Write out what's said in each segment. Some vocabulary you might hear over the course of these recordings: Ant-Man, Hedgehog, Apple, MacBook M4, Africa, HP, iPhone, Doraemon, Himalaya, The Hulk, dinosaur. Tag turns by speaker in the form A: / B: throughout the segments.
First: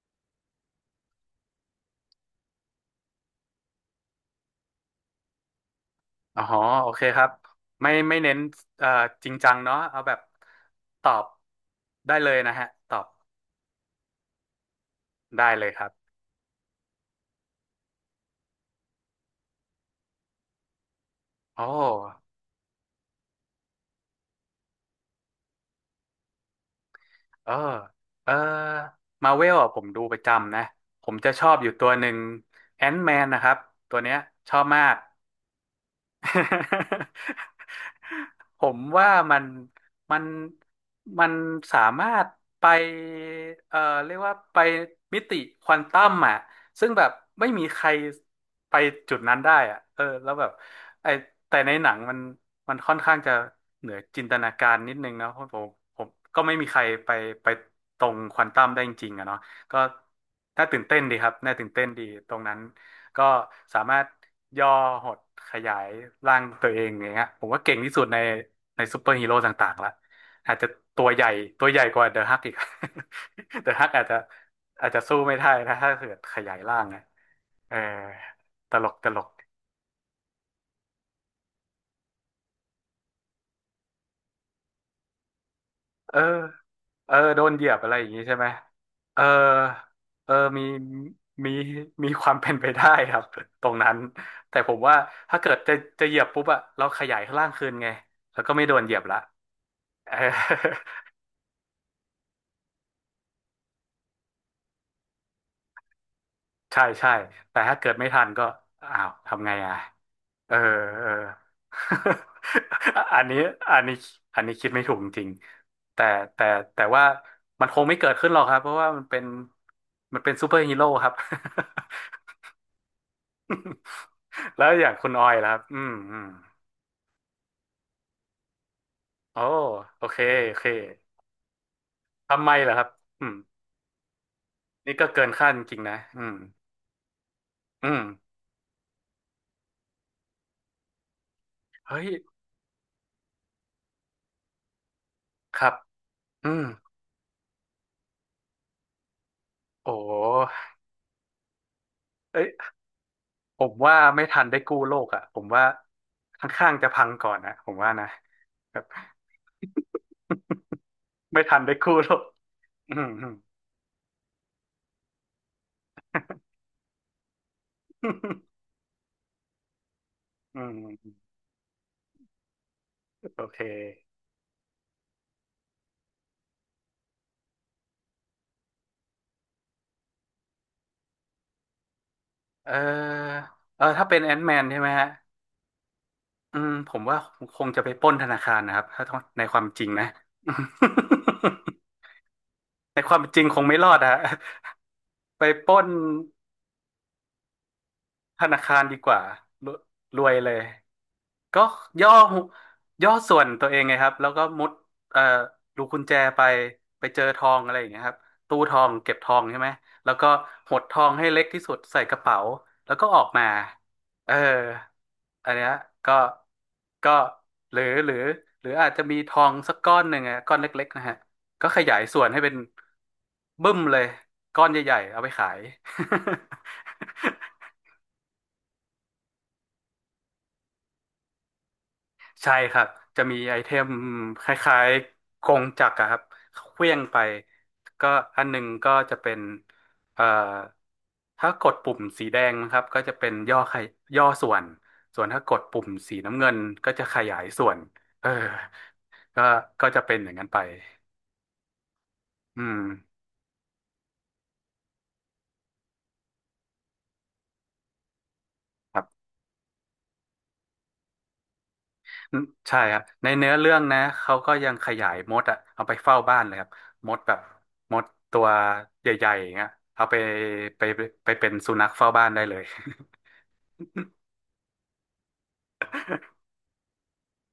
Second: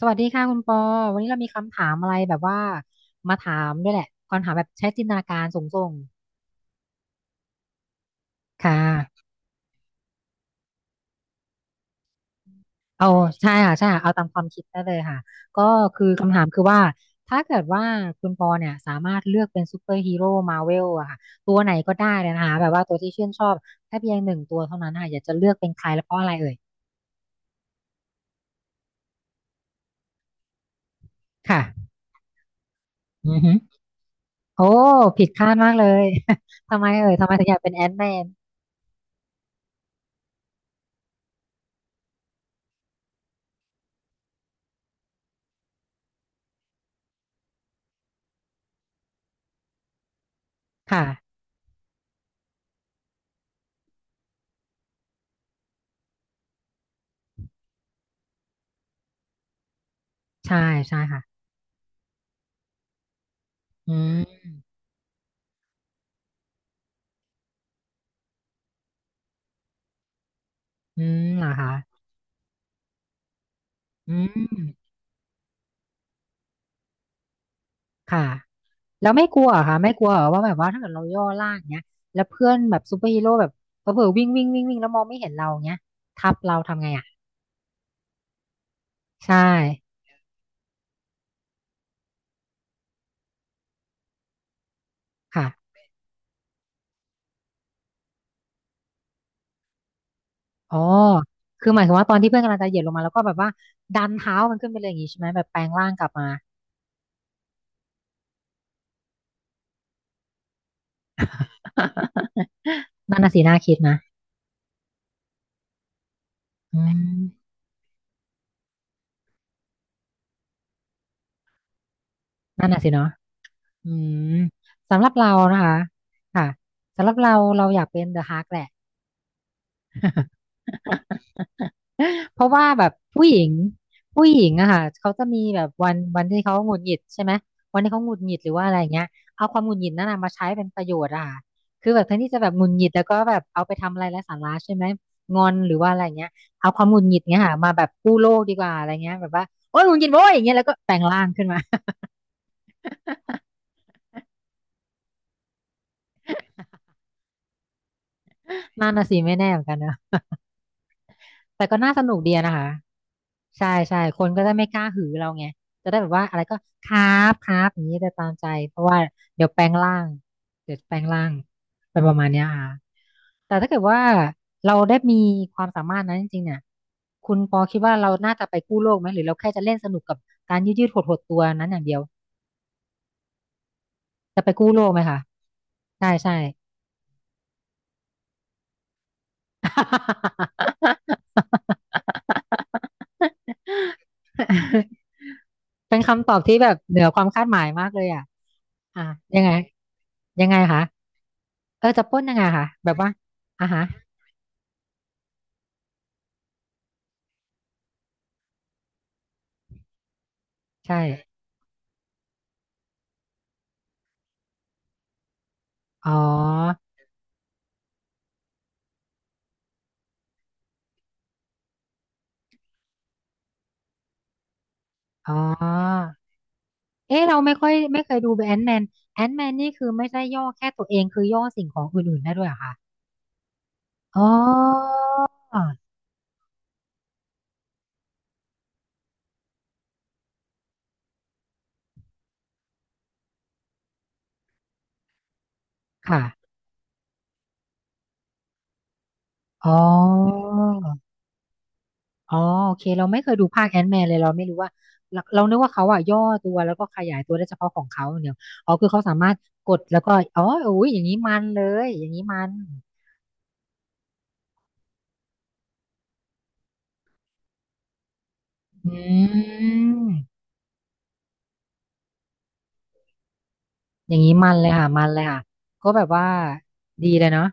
A: สวัสดีค่ะคุณปอวันนี้เรามีคำถามอะไรแบบว่ามาถามด้วยแหละคำถามแบบใช้จินตนาการสูง
B: อ๋อโอเคครับไม่ไม่เน้น
A: ๆค่ะ
B: เอ่อจริงจังเนาะเอาแบบตอบได้เลยนะฮะตอบ
A: เอาใช่ค่ะใช่ค่ะเอาตามความคิดได้เลยค่ะ
B: ได้
A: ก็
B: เลยครับ
A: คือคำถามคือว่าถ้าเกิดว่าคุณปอเนี่ยสามารถเลือกเป็นซูเปอร์ฮีโร่มาเวลอะค่ะตั
B: โอ
A: วไหนก็ได้
B: ้
A: เลยนะคะแบบว่าตัวที่ชื่นชอบแค่เพียงหนึ่งตัวเท่านั้นค่ะอยากจะเลือกเป็นใครและเพราะอะไรเอ่ย
B: เออเออมาเวลอ่ะผมดูประจำนะผมจะชอบ
A: ค่ะ
B: อยู่ตัวหนึ่งแอน m ์แมน
A: อื
B: นะ
A: อ
B: ค
A: ฮึ
B: รับตัวเนี้ยชอ
A: โอ้
B: บมาก
A: ผิดคาดมากเลย ทำไมเอ่ยทำไมถึงอยากเป็นแอนท์แมน
B: ผมว่ามันมันมันสามารถไปเอ่อเรียกว่าไปมิติควอนตัมอ่ะซึ่งแบบไม่มีใครไปจุดนั้นได้อ่ะเออแล้วแบบ
A: ค่ะ
B: ไอแต่ในหนังมันมันค่อนข้างจะเหนือจินตนาการนิดนึงนะเพราะผมก็ไม่มีใครไปไปตรงควอนตัมได้จริงๆอะเนาะก็
A: ใช่
B: น่าตื่นเต้
A: ใช่
B: นดี
A: ค่ะ
B: ครับน่าตื่นเต้นดีตรงนั้น ก็สา
A: อื
B: มารถ
A: ม
B: ย่อหดขยายร่างตัวเองอย่างเงี้ยผมว่าเก่งที่สุดในในซูเปอร์ฮีโร่ต่างๆละอาจจะ
A: อื
B: ตัวให
A: ม
B: ญ่
A: เหรอ
B: ตัว
A: คะ
B: ใหญ่กว่าเดอะฮักอีก เดอะฮักอาจ
A: อื
B: จะ
A: ม
B: อาจจะสู้ไม่ได้นะถ้าเกิดขยายร่างนะเออ
A: ค่ะ
B: ตลกต
A: แล้ว
B: ล
A: ไม่
B: ก
A: กลัวเหรอค่ะไม่กลัวเหรอว่าแบบว่าถ้าเกิดเราย่อล่างเนี้ยแล้วเพื่อนแบบซูเปอร์ฮีโร่แบบเผลอๆวิ่งวิ่งวิ่งวิ่งแล้วมองไม่เห็นเราเนี้ย
B: เออ
A: ทับเราทำไงอ่ะ
B: เออโดนเหยียบอะไรอย่างงี้ใช่ไหม เออ
A: ใช่
B: เออมีมีมีความเป็นไปได้ครับตรงนั้น แต่ผมว่าถ้า
A: ค่ะ
B: เกิดจะเหยียบปุ๊บอะเราขยายร่างคืนไงแล้วก็ไม่โดนเหยียบละ เออ
A: อ๋อ คือหมายความว่าตอนที่เพื่อนกำลังจะเหยียบลงมาแล้วก็แบบว่าดันเท้ามันขึ้นไปเลยอย่างงี้ใช่ไหมแบบแปลงร่างกลับมา
B: ใช่ใช่แต่ถ้าเกิดไม่ทันก็อ้าวทำไงอ่ะเออเออ อั
A: นั่น
B: น
A: น่ะ
B: นี้
A: สิน่าคิ
B: อั
A: ด
B: นนี้
A: นะ
B: อันนี้คิดไม่ถูกจริงๆแต่
A: อื
B: แต่ว่า
A: ม
B: มันคงไม่เกิดขึ้นหรอกครับเพราะว่ามันเป็นมันเป็นซูเปอร์ฮีโร่ครับ
A: นั่นน่ะสิเนาะอืม
B: แล้วอย่าง
A: สำห
B: คุ
A: รั
B: ณ
A: บ
B: ออ
A: เรา
B: ยล่ะครั
A: นะ
B: บ
A: คะ
B: อืมอืม
A: ค่ะสำหรับเราเราอยากเป็นเดอะฮาร์กแหละ
B: โอ้โอเค โอเค
A: เพ
B: ทำไม
A: ราะว่า
B: ล่ะค
A: แบ
B: รับ
A: บ
B: อื
A: ผู้ห
B: ม
A: ญิงผู้หญิงอะค่ะ
B: นี่ก็
A: เขา
B: เกิ
A: จะ
B: น
A: มี
B: คาดจ
A: แบบ
B: ริงๆ
A: วั
B: นะ
A: นวัน
B: อืม
A: ที่เขาหงุดหงิดใช่ไหมวัน
B: อื
A: ที่
B: ม
A: เขาหงุดหงิดหรือว่าอะไรเงี้ยเอาความหงุดหงิดนั่นนะมาใช้เป็นประโยชน์อะค่ะคือแบ
B: เฮ้
A: บ
B: ย
A: แทนที่จะแบบหงุดหงิดแล้วก็แบบเอาไปทำอะไรไร้สาระใช่ไหมงอน
B: ค
A: ห
B: รับ
A: รือว่าอะไรเงี้ย
B: อืม
A: เอาความหงุดหงิดเงี้ยค่ะมาแบบกู้โลกดีกว่าอะไรเงี้ยแบบว่าโอ๊ย
B: โอ
A: หงุดหงิดโว้ยอย่างเงี้ย
B: ้
A: แล้วก็แปลงร่างขึ้นมา
B: เอ้ย ผมว่าไม่ทันได้กู้โลกอ่ะผมว่าข้างๆจะพังก่อนนะผมว่านะแบ บ
A: นั่นน่ะสิไม่แน่เหมือนกันนะ
B: ไม่ทัน
A: แต่
B: ได้
A: ก็น่า
B: กู้
A: ส
B: โล
A: นุก
B: ก
A: ดีอะนะคะ
B: อืม
A: ใช่ใช่คนก็จะไม่กล้าหือเราไงจะได้แบบว่าอะไรก็ครับครับอย่างนี้จะตามใจเพราะว่าเดี๋ยวแปลงร่าง
B: อืม
A: เดี๋ยว
B: อ
A: แปลง
B: ื
A: ร่า
B: ม
A: งเป็นประมาณเนี้ยค่ะ
B: โอ
A: แต่
B: เค
A: ถ้าเกิดว่าเราได้มีความสามารถนั้นจริงๆเนี่ยคุณปอคิดว่าเราน่าจะไปกู้โลกไหมหรือเราแค่จะเล่นสนุกกับการยืดยืดหดหดตัวนั้นอย่างเดียว
B: เออเออถ้าเป็นแอน
A: จะ
B: m ์
A: ไป
B: แมน
A: กู้
B: ใช่
A: โล
B: ไหม
A: กไหม
B: ฮะ
A: คะใช่ใช่
B: อืมผมว่าคงจะไปปล้นธนาคารนะครับถ้าในความจริงนะ ในความจริงคงไม่รอดอะ ไปปล้น
A: เป็นคำตอบที่แบบเหนือความคาดหมายมากเลยอ่ะ
B: ธนาคารดี
A: อ่ะ
B: กว่า
A: ยังไง
B: รวยรวย
A: ยั
B: เล
A: งไง
B: ย
A: คะ
B: ก็
A: เออจะ
B: ย่อ
A: ปล้นยังไงคะแบบ
B: ย่
A: ว่า
B: อส่วนตั
A: อ่ะ
B: วเอ
A: ฮะ
B: งไงครับแล้วก็มุดเอ่อรูกุญแจไปไปเจอทองอะไรอย่างเงี้ยครับตู้ทองเก็บทองใช่ไหมแล้วก็หดท
A: ใช่
B: องให้เล็กที่สุดใส่กระเป๋าแล้วก็ออกมาเอออันเนี้ย
A: อ๋
B: ก็
A: อ
B: ก็หรือหรืออาจจะมีทองสักก้อนหนึ่งอะก้อนเล็กๆนะฮะก็ขยายส่วนให้เป็นบึ้มเลยก้อนใหญ่ๆเอาไป
A: อ๋อ
B: ขาย
A: เอ๊ะเราไม่ ค่อยไม่เคยดูแอนแมนแอนแมนนี่คือไม่ใช่ย่อแค่ตัวเองคือย่อสิ่งของอื่นๆได้ด้วย
B: ใช่
A: เหรอคะ
B: ครับจะมีไอเทม
A: อ๋
B: คล้าย
A: อ
B: ๆกงจักรอะครับเคลื่องไปก็อันหนึ่งก็จะเป็นเอ่อถ้ากดปุ่มสีแดงนะครับก็จะเป็นย่อขยย่อส่วนส่วนถ้ากดปุ่มสี
A: ค่ะ
B: น้ำเงินก็จะขยายส่วนเออก็
A: อ๋
B: ก็จะเป็นอย่าง
A: อ
B: นั้นไป
A: อ๋อ
B: อื
A: โอ
B: ม
A: เคเราไม่เคยดูภาคแอน m ์แมนเลยเราไม่รู้ว่าเราเรานึกว่าเขาอะย่อตัวแล้วก็ขยายตัวได้เฉพาะของเขาอย่างเดียวอ๋อคือ
B: ค
A: เขา
B: รั
A: สา
B: บ
A: มารถกดแล้วก็อ๋ออุ้ยอย่างนี้มันเลยอย่างนี้
B: อื
A: มั
B: ม
A: น
B: ใช่ครับในเนื้อเรื่องนะเขาก็ยังขยายมดอะเอาไปเฝ้าบ้านเลยครับมดแบบมดตัว
A: อ
B: ใหญ่ๆอ
A: ื
B: ย่างเงี้ยเอาไป
A: ม
B: ไปไปเป็นสุนัขเฝ้าบ้านได้เลย
A: อย่างนี้มันเลยค่ะมันเลยค่ะก็แบบว่าดีเลยเนาะ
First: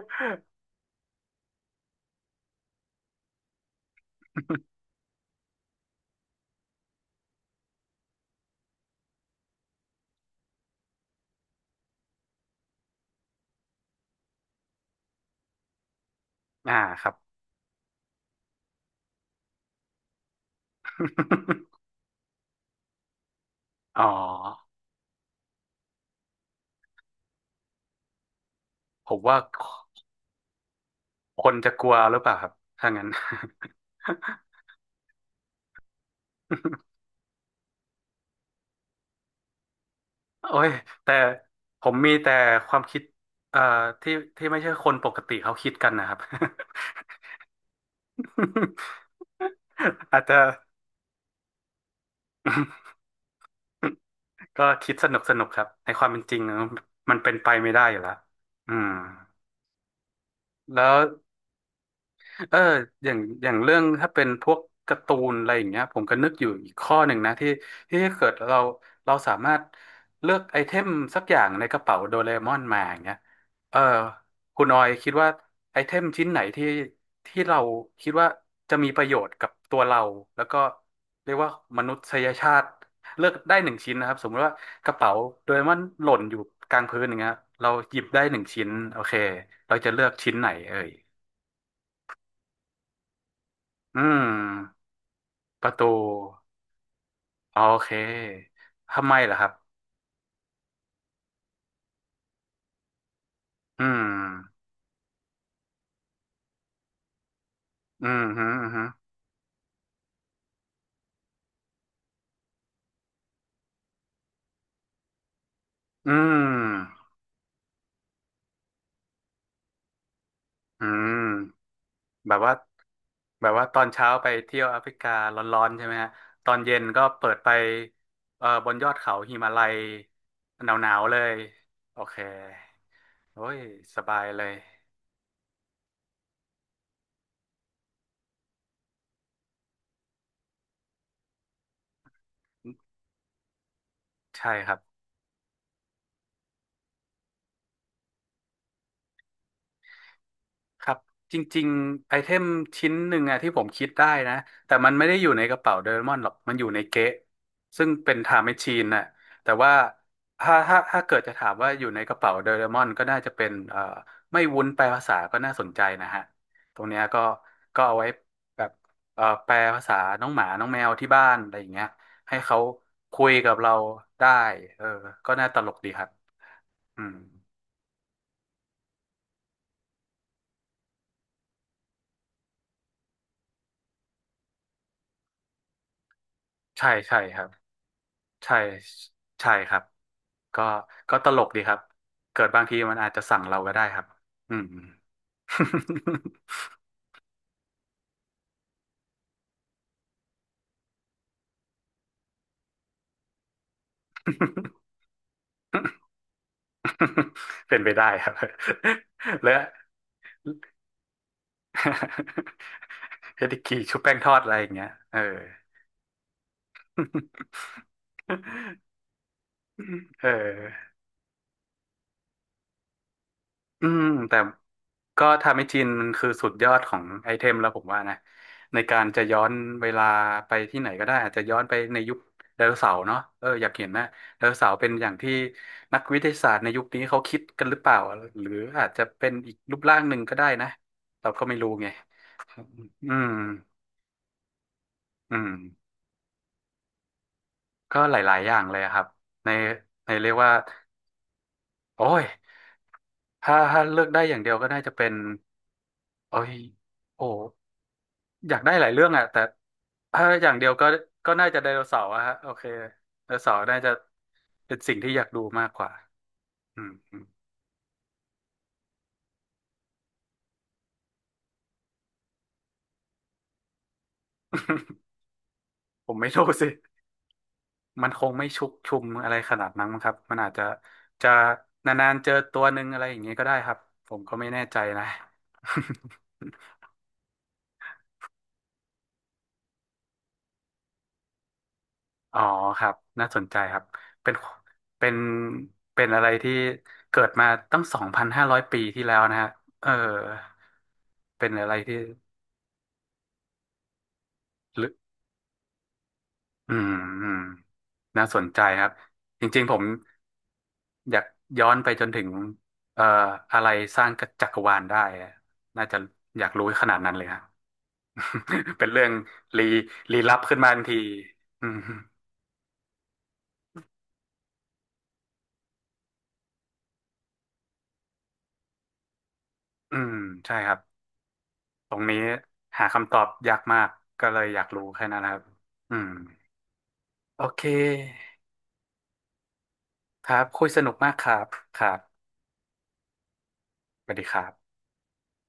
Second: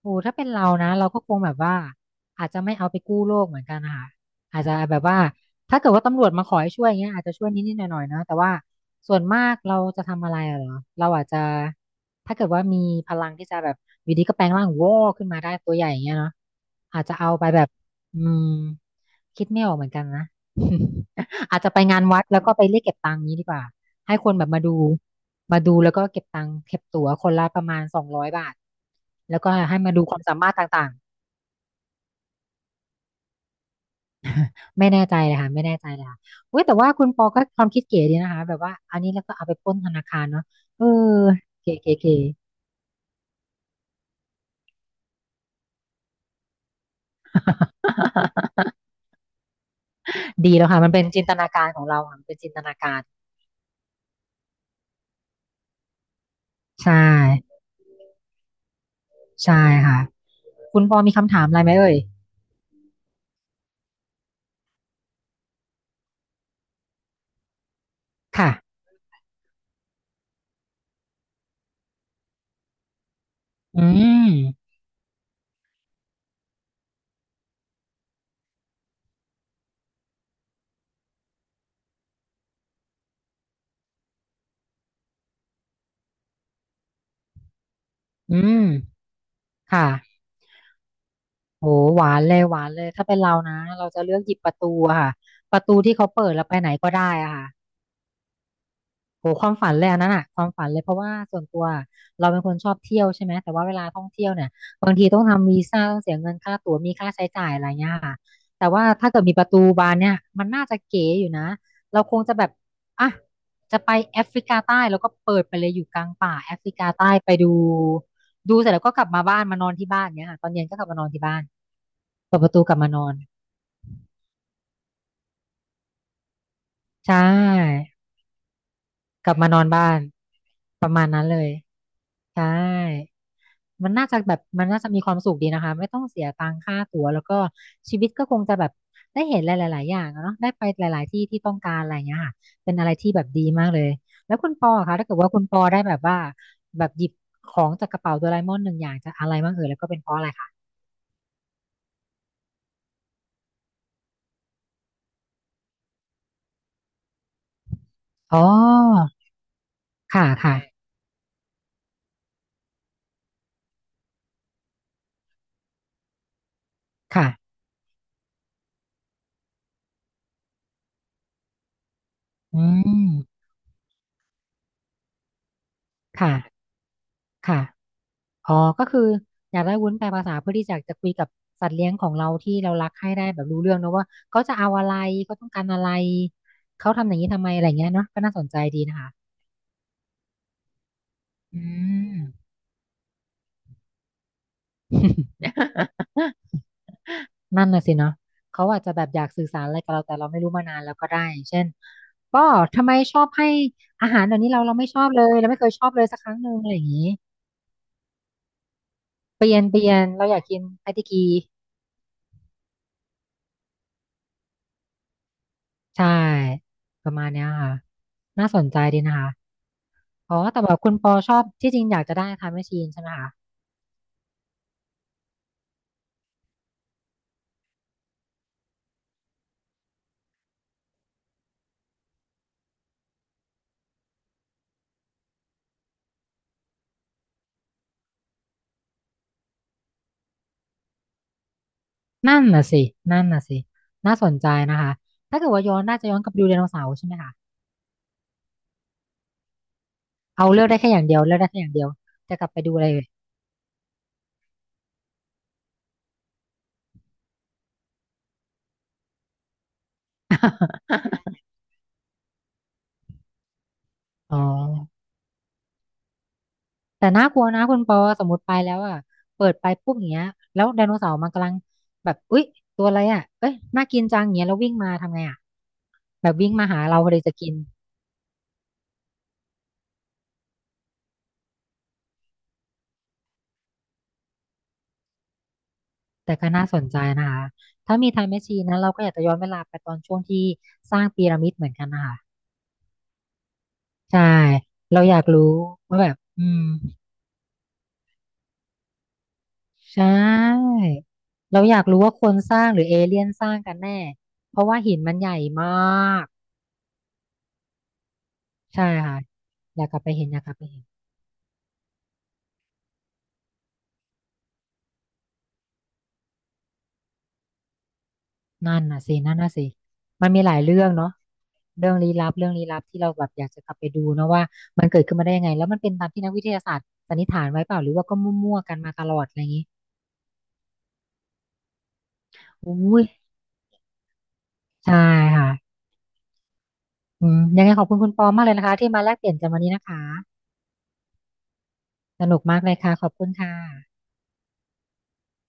A: โอ้ถ้าเป็นเรานะเราก็คงแบบว่าอาจจะไม่เอาไปกู้โลกเหมือนกันนะคะอาจจะ แบบว่าถ้าเกิดว่าตำรวจมาขอให้ช่วยอย่างเงี้ยอาจจะช่วยนิดๆหน่อยๆเนาะแต่ว่าส่วนมากเราจะทำอะไรอะเหรอเราอาจจะถ้าเกิดว่ามีพลังที่จะแบบอยู่ดีก็แปลงร่างวอขึ้นมาได้ตัวใหญ่อย่างเงี้ยเนาะ
B: อ่า
A: อา
B: ค
A: จ
B: รั
A: จะ
B: บ
A: เอาไปแบบอืมคิดไม่ออกเหมือนกันนะ อาจจะไปงานวัดแล้วก็ไปเรียกเก็บตังค์นี้ดีกว่า
B: อ๋อ
A: ให้คนแบบมาดูมาดูแล้วก็เก็บตังค์เก็บตั๋วคนละประมาณ200 บาท
B: ผมว่า
A: แล้วก็ให้มาดูความสามารถต่าง
B: คนจะกลัวหรือเปล่าครับถ้างั้น
A: ๆไม่แน่ใจเลยค่ะไม่แน่ใจเลยค่ะเว้ยแต่ว่าคุณปอก็ความคิดเก๋ดีนะคะแบบว่าอันนี้แล้วก็เอาไปปล้นธนาคารเนาะ
B: โอ้ย
A: เออ
B: แต่
A: เก๋
B: ผ
A: เก๋
B: มมี
A: เก๋
B: แต่ความคิดเอ่อที่ที่ไม่ใช่คนปกติเขาคิดกันนะครับ อาจจะ
A: ดีแล้วค่ะมันเป็นจินตนาการของเราค่ะมันเป็นจินตนาการ
B: ก็คิดสนุกสนุกครับ ในความเป็นจริง
A: ใช่
B: มันเป็นไปไม่ได้อยู่แล้วอืม
A: ใช่ค่ะคุ
B: แล้
A: ณป
B: ว
A: อมีคำถามอะไรไหมเอ่ย
B: เอออย่างอย่างเรื่องถ้าเป็นพวกการ์ตูนอะไรอย่างเงี้ยผมก็นึกอยู่อีกข้อหนึ่งนะ ที่ที่เกิด
A: ค่ะ
B: เราเราสามารถเลือกไอเทมสักอย่างในกระเป๋าโดเรมอนมาอย่างเงี้ยเออ
A: อื
B: คุ
A: ม
B: ณออยคิดว่าไอเทมชิ้นไหนที่ที่เราคิดว่าจะมีประโยชน์กับตัวเราแล้วก็เรียกว่ามนุษยชาติเลือกได้หนึ่งชิ้นนะครับสมมติว่ากระเป๋าโดเรมอนหล่นอยู่กลางพื้นอย่างเงี้ยเราหยิบได้ห
A: อื
B: นึ่ง
A: ม
B: ชิ้น โอเคเรา
A: ค่ะ
B: จะเลือกชิ้นไหนเอ่ย
A: โหหวานเลยหวานเลยถ้าเป็นเรานะเรา
B: อื
A: จะเลือกหยิบประตู
B: ม
A: อะค่ะประ
B: ประ
A: ตู
B: ตู
A: ที่เขาเปิดแล้วไปไหนก็ได้อะค่ะ
B: อ๋อโอเคทำไม
A: โห
B: ล่ะค
A: ค
B: รั
A: วา
B: บ
A: มฝันเลยอันนั้นอะความฝันเลยเพราะว่าส่วนตัวเราเป็นคนชอบเที่ยวใช่ไหมแต่ว่าเว
B: อื
A: ลาท่อง
B: ม
A: เที่ยวเนี่ยบางทีต้องทำวีซ่าต้องเสียเงินค่าตั๋วมีค่าใช้จ่ายอะไรเงี้ย
B: อื
A: ค่ะ
B: มฮึอื
A: แต่
B: มฮึ
A: ว่าถ้าเกิดมีประตูบานเนี่ยมันน่าจะเก๋อยู่นะเราคงจะแบบอ่ะจะไปแอฟริกาใต้แล้วก็เปิดไปเลยอยู่กลา
B: อื
A: งป่าแอฟริกา
B: ม
A: ใต้ไปดูดูเสร็จแล้วก็กลับมาบ้านมานอนที่บ้านเนี้ยค่ะตอนเย็นก็กลับ
B: อื
A: มานอนที่
B: ม
A: บ้าน
B: แบ
A: เปิ
B: บ
A: ดป
B: ว่า
A: ระตูกลับมานอน
B: แบบว่าตอนเช้าไปเที่ยวแอฟริการ้อนๆใช่ไหมฮะตอนเย็นก็
A: ใช
B: เปิดไป
A: ่
B: บนยอดเขา
A: กลั
B: หิ
A: บมา
B: มา
A: นอ
B: ลั
A: น
B: ย
A: บ้าน
B: ห
A: ป
B: นา
A: ระ
B: ว
A: มาณ
B: ๆเล
A: นั้น
B: ย
A: เลย
B: โอเค
A: ใช่
B: โอ้ย
A: มัน
B: ส
A: น่าจะ
B: บาย
A: แบบ
B: เลย
A: มันน่าจะมีความสุขดีนะคะไม่ต้องเสียตังค่าตั๋วแล้วก็ชีวิตก็คงจะแบบได้เห็นหลายๆอย่างอะเนาะได้ไปหลายๆที่ที่ต้องการอะไรอย่างเงี้ยค่ะเป็นอะไรที่แบบดีมากเลยแล้ว
B: ใช่
A: คุณป
B: ค
A: อ
B: รับ
A: คะถ้าเกิดว่าคุณปอได้แบบว่าแบบหยิบของจากกระเป๋าโดราเอมอนหนึ่งอย่างจะอะไรบ้างเอ่ยแล้วก็เป็นเพราะอะไรคะ
B: ครับจริงๆไอเทมชิ้นหนึ่งอะที่ผมคิดได้นะแต่มันไม่ได้อยู่ในกระเป๋าโดเรมอนหรอกมันอยู่ในเก๊ะซึ่งเป็นไท
A: อ๋อ
B: ม์แมชชีนน่ะแต่ว่า
A: ค่ะ
B: ถ้า
A: ค่ะ
B: ถ้าถ้าเกิดจะถามว่าอยู่ในกระเป๋าโดเรมอนก็น่าจะเป็นไม่วุ้นแปลภาษาก็น่าสนใจนะฮะตรงเนี้ยก็
A: ค่ะ
B: ก็เอาไว้แบบแปลภาษาน้องหมาน้องแมวที่บ้านอะไรอย่างเงี้ยให้เขา
A: อืม
B: คุยกับเราได้เออก็น่าตลกดีครับ
A: ค่ะ
B: อืม
A: ค่ะ อ๋อก็คืออยากได้วุ้นแปลภาษาเพื่อที่จะคุยกับสัตว์เลี้ยงของเราที่เรารักให้ได้แบบรู้เรื่องเนอะว่าเขาจะเอาอะไรเขาต้องการอะไร
B: ใช่
A: เขาทำอย่า
B: ใช่
A: งนี้
B: ค
A: ทำ
B: รั
A: ไม
B: บ
A: อะไรเงี้ยเนาะก็น่าสน
B: ใช่
A: ใจดีนะคะ
B: ใช่ครับก็ก็ตลก
A: อื
B: ดีครับเกิ
A: ม
B: ดบางทีมันอาจจะสั่งเราก็ได้ครับอืม
A: นั่นน่ะสิเนาะเขาอาจจะแบบอยากสื่อสารอะไรกับเราแต่เราไม่รู้มานานแล้วก็ได้เช่นก็ทำไมชอบให้อาหารเดี๋ยวนี้เราไม่ชอบเลยเราไม่เคยชอบเลยสักครั้งหนึ่งอะไรอย่างนี้
B: เป็นไปได้ครับ
A: เป ลี่
B: และ
A: ยนเปลี่ยนเราอยากกินไอติกี
B: เฮดิกีชุบแป้งทอดอะไรอย่างเงี้ยเออ
A: ใช่ประมาณเนี้ยค่ะน่าสนใจ ดีนะคะ
B: เอ
A: อ๋อแต่แบบคุ
B: อ
A: ณปอชอบที่จริงอยากจะได้ไทม์แมชชีนใช่ไหมคะ
B: อืมแต่ ก็ทำให้จีนมันคือสุดยอดของไอเทมแล้วผมว่านะในการจะย้อนเวลาไปที่ไหนก็ได้อาจจะย้อนไปในยุคไดโนเสาร์เนาะเอออยากเห็นนะ.ไดโนเสาร์เป็นอย่างที่นักวิทยาศาสตร์ในยุคนี้เขาคิดกันหรือเปล่าหรืออาจจะเป็นอีกรูปร่างหนึ่งก็ได้นะเราก็ไม่รู้ไง
A: นั่นน่ะสิ
B: อื
A: นั่น
B: ม
A: น่ะสิน่าสนใจนะคะ
B: อื
A: ถ้าเกิ
B: ม
A: ดว่าย้อนน่าจะย้อนกลับไปดูไดโนเสาร์ใช่ไหมคะ
B: ก็หลายๆอย่างเลยอะครับในในเรียก
A: เอา
B: ว่า
A: เลือกได้แค่อย่างเดียวเลือกได้แค่อย่างเดียว
B: โอ้ย
A: จะกลับไปดูอะไรเลย
B: ถ้าเลือกได้อย่างเดียวก็น่าจะเป็นโอ้ยโอ้ อยากได้หลายเรื่องอะแต่ถ้าอย่างเดียวก็ก็น่าจะไดโนเสาร์อะฮะโอเคไดโนเสาร์น่าจะ
A: อ๋อ
B: เป็นสิ่งที่อยากดูมากกว่าอืม
A: แต่
B: อืม
A: น่ากลัวนะคุณปอสมมติไปแล้วอ่ะเปิดไปปุ๊บอย่างเงี้ยแล้วไดโนเสาร์มันกำลังแบบอุ๊ยตัวอะไรอ่ะเอ้ยน่ากินจังอย่างเงี้ยแล้ววิ่งมาทำไงอ่ะ
B: ผม
A: แบ
B: ไม่
A: บ
B: รู้
A: วิ่งมา
B: สิ
A: หาเราพอดีจะกิน
B: มันคงไม่ชุกชุมอะไรขนาดนั้นมั้งครับมันอาจจะนานๆเจอตัวหนึ่งอะไรอย่างนี้ก็ได้ครับผมก็ไม่แน่ใจนะ
A: แต่ก็น่าสนใจนะคะถ้ามีไทม์แมชชีนนะเราก็อยากจะย้อนเวลาไปตอนช่วงที่สร้างพีระมิดเหมือนกันนะคะ
B: อ๋อครับน่าสนใจครับ
A: ใช่
B: เป็น
A: เรา
B: เป็
A: อ
B: น
A: ยากรู้ว่า
B: เป็
A: แบ
B: น
A: บ
B: อะไร
A: อื
B: ที่
A: ม
B: เกิดมาตั้ง2,500ปีที่แล้วนะฮะเออ
A: ใช่
B: เป็น
A: เรา
B: อะไร
A: อยาก
B: ที่
A: รู้ว่าคนสร้างหรือเอเลี่ยนสร้างกันแน่ เพราะว่าหินมันใหญ่มาก
B: อืมอืมน่าสนใจค
A: ใช่
B: รับ
A: ค่ะ
B: จริงๆผ
A: อ
B: ม
A: ยากกลับไปเห็นอยากกลับไปเห็น
B: อยากย้อนไปจนถึงเอ่ออะไรสร้างจักรวาลได้อะน่าจะอยากรู้ขนาดนั้นเลยฮะ
A: นั่น
B: เป็น
A: น่ะ
B: เรื่อง
A: สินั่นน่ะ
B: ลี้
A: สิ
B: ลี้
A: มัน
B: ลับ
A: มีห
B: ขึ้
A: ลา
B: น
A: ย
B: มาทั
A: เรื่
B: น
A: อง
B: ที
A: เนาะ
B: อืม
A: เรื่องลี้ลับเรื่องลี้ลับที่เราแบบอยากจะกลับไปดูเนอะว่ามันเกิดขึ้นมาได้ยังไงแล้วมันเป็นตามที่นักวิทยาศาสตร์สันนิษฐานไว้เปล่าหรือว่าก็มั่วๆกันมาตลอดอะไรอย่างนี้
B: อืมใช่ครับตรงนี้
A: อุ้
B: หา
A: ย
B: คำตอบยากมากก็เลยอยากรู้
A: ใช่
B: แค่นั้นนะครับ
A: ค่ะ
B: อืม
A: อืม
B: โอเค
A: ยังไงขอบคุณคุณปอมากเลยนะคะที่มาแลกเปลี่ยนกันวันนี้นะคะ
B: ครับคุยสนุกมากครับครับ
A: สนุกมากเลยค่ะขอบคุณค่ะ
B: สวัสดีครับ